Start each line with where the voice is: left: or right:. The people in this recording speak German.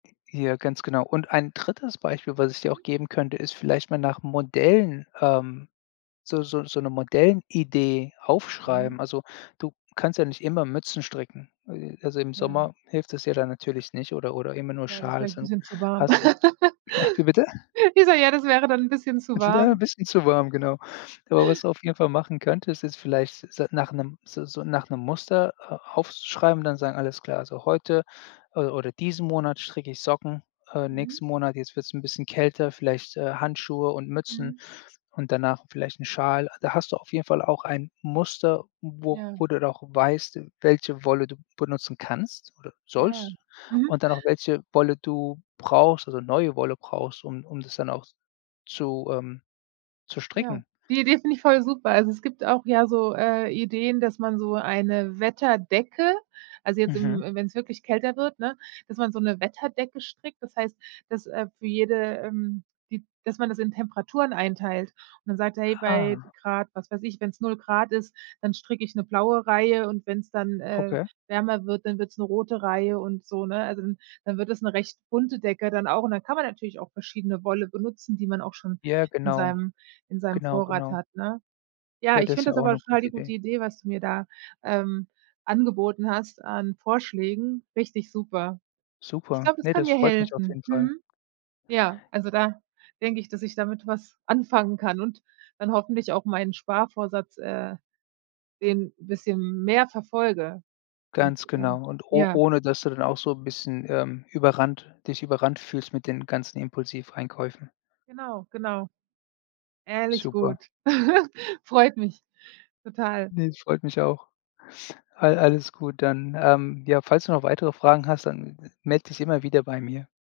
left: Ja, ganz genau. Und ein 3. Beispiel, was ich dir
right: Mhm.
left: auch geben könnte, ist vielleicht mal nach Modellen, ähm, so so so 'ne Modellidee
right: Mhm.
left: aufschreiben. Also, du kannst ja nicht immer Mützen stricken. Also, im
right: Ja.
left: Sommer hilft es dir dann natürlich nicht oder oder immer nur
right: Ja, das ist
left: Schals
right: vielleicht 'n
left: so
right: bisschen zu warm.
left: Hast du wie bitte?
right: Ich sage: „Ja, das wäre dann 'n bisschen zu
left: [unintelligible] 'n
right: warm.”
left: bisschen zu warm, genau. Aber was du auf jeden Fall machen könntest, ist vielleicht s s nach 'nem so so nach 'nem Muster a aufzuschreiben, dann sagen: „Alles klar, heute, äh, oder diesen Monat stricke ich Socken, äh,
right: Mhm.
left: nächsten Monat, jetzt wird's 'n bisschen kälter, vielleicht, äh, Handschuhe und Mützen,
right: Mhm.
left: und danach vielleicht 'n Schal.“ Da hast du auf jeden Fall auch ein Muster, wo
right: Ja.
left: wo du noch weißt, welche Wolle du benutzen kannst oder
right: Ja,
left: sollst.
right: mhm.
left: Und dann auch welche Wolle du brauchst also neue Wolle brauchst, um um das dann auch zu ähm, zu
right: Ja,
left: stricken.
right: die Idee finde ich voll super. Also, es gibt auch ja so, äh, Ideen, dass man so eine Wetterdecke Also, jetzt,
left: Mhm.
right: im im wenn's wirklich kälter wird, ne, dass man so 'ne Wetterdecke strickt, das heißt, dass, äh, für jede, ähm die dass man das in Temperaturen einteilt und dann sagt: „Hey, bei
left: Ah.
right: Grad, was weiß ich, wenn's 0 C ist, dann stricke ich 'ne blaue Reihe und wenn's dann, äh,
left: Okay.
right: wärmer wird, dann wird's 'ne rote Reihe und so“, ne. Also, dann dann wird es 'ne recht bunte Decke dann auch und dann kann man natürlich auch verschiedene Wolle benutzen, die man auch schon
left: Ja,
right: in
left: genau.
right: seinem in seinem
left: Genau,
right: Vorrat
left: genau.
right: hat, ne? Ja,
left: Ja,
right: ich
left: das ist
right: finde
left: ja
right: das
left: auch
right: aber
left: 'ne
right: total
left: gute
right: die
left: Idee.
right: gute Idee, was du mir da, ähm, angeboten hast an Vorschlägen. Richtig super. Ich
left: Super,
right: glaube, das
left: ne,
right: kann
left: das
right: mir
left: freut mich auf
right: helfen,
left: jeden Fall.
right: mhm. Ja, also da denke ich, dass ich damit was anfangen kann und dann hoffentlich auch meinen Sparvorsatz, äh den 'n bisschen mehr verfolge. Und
left: Ganz
right: ähm,
left: genau und o
right: ja
left: ohne dass du dann auch so 'n bisschen, ähm, überrannt dich überrannt fühlst mit den ganzen Impulsiveinkäufen.
right: Genau. Genau. Ehrlich
left: Super.
right: gut. Freut mich. Total.
left: Ne, das freut mich auch. Al alles gut, dann, ähm, ja, falls du noch weitere Fragen hast, dann melde dich immer wieder bei mir.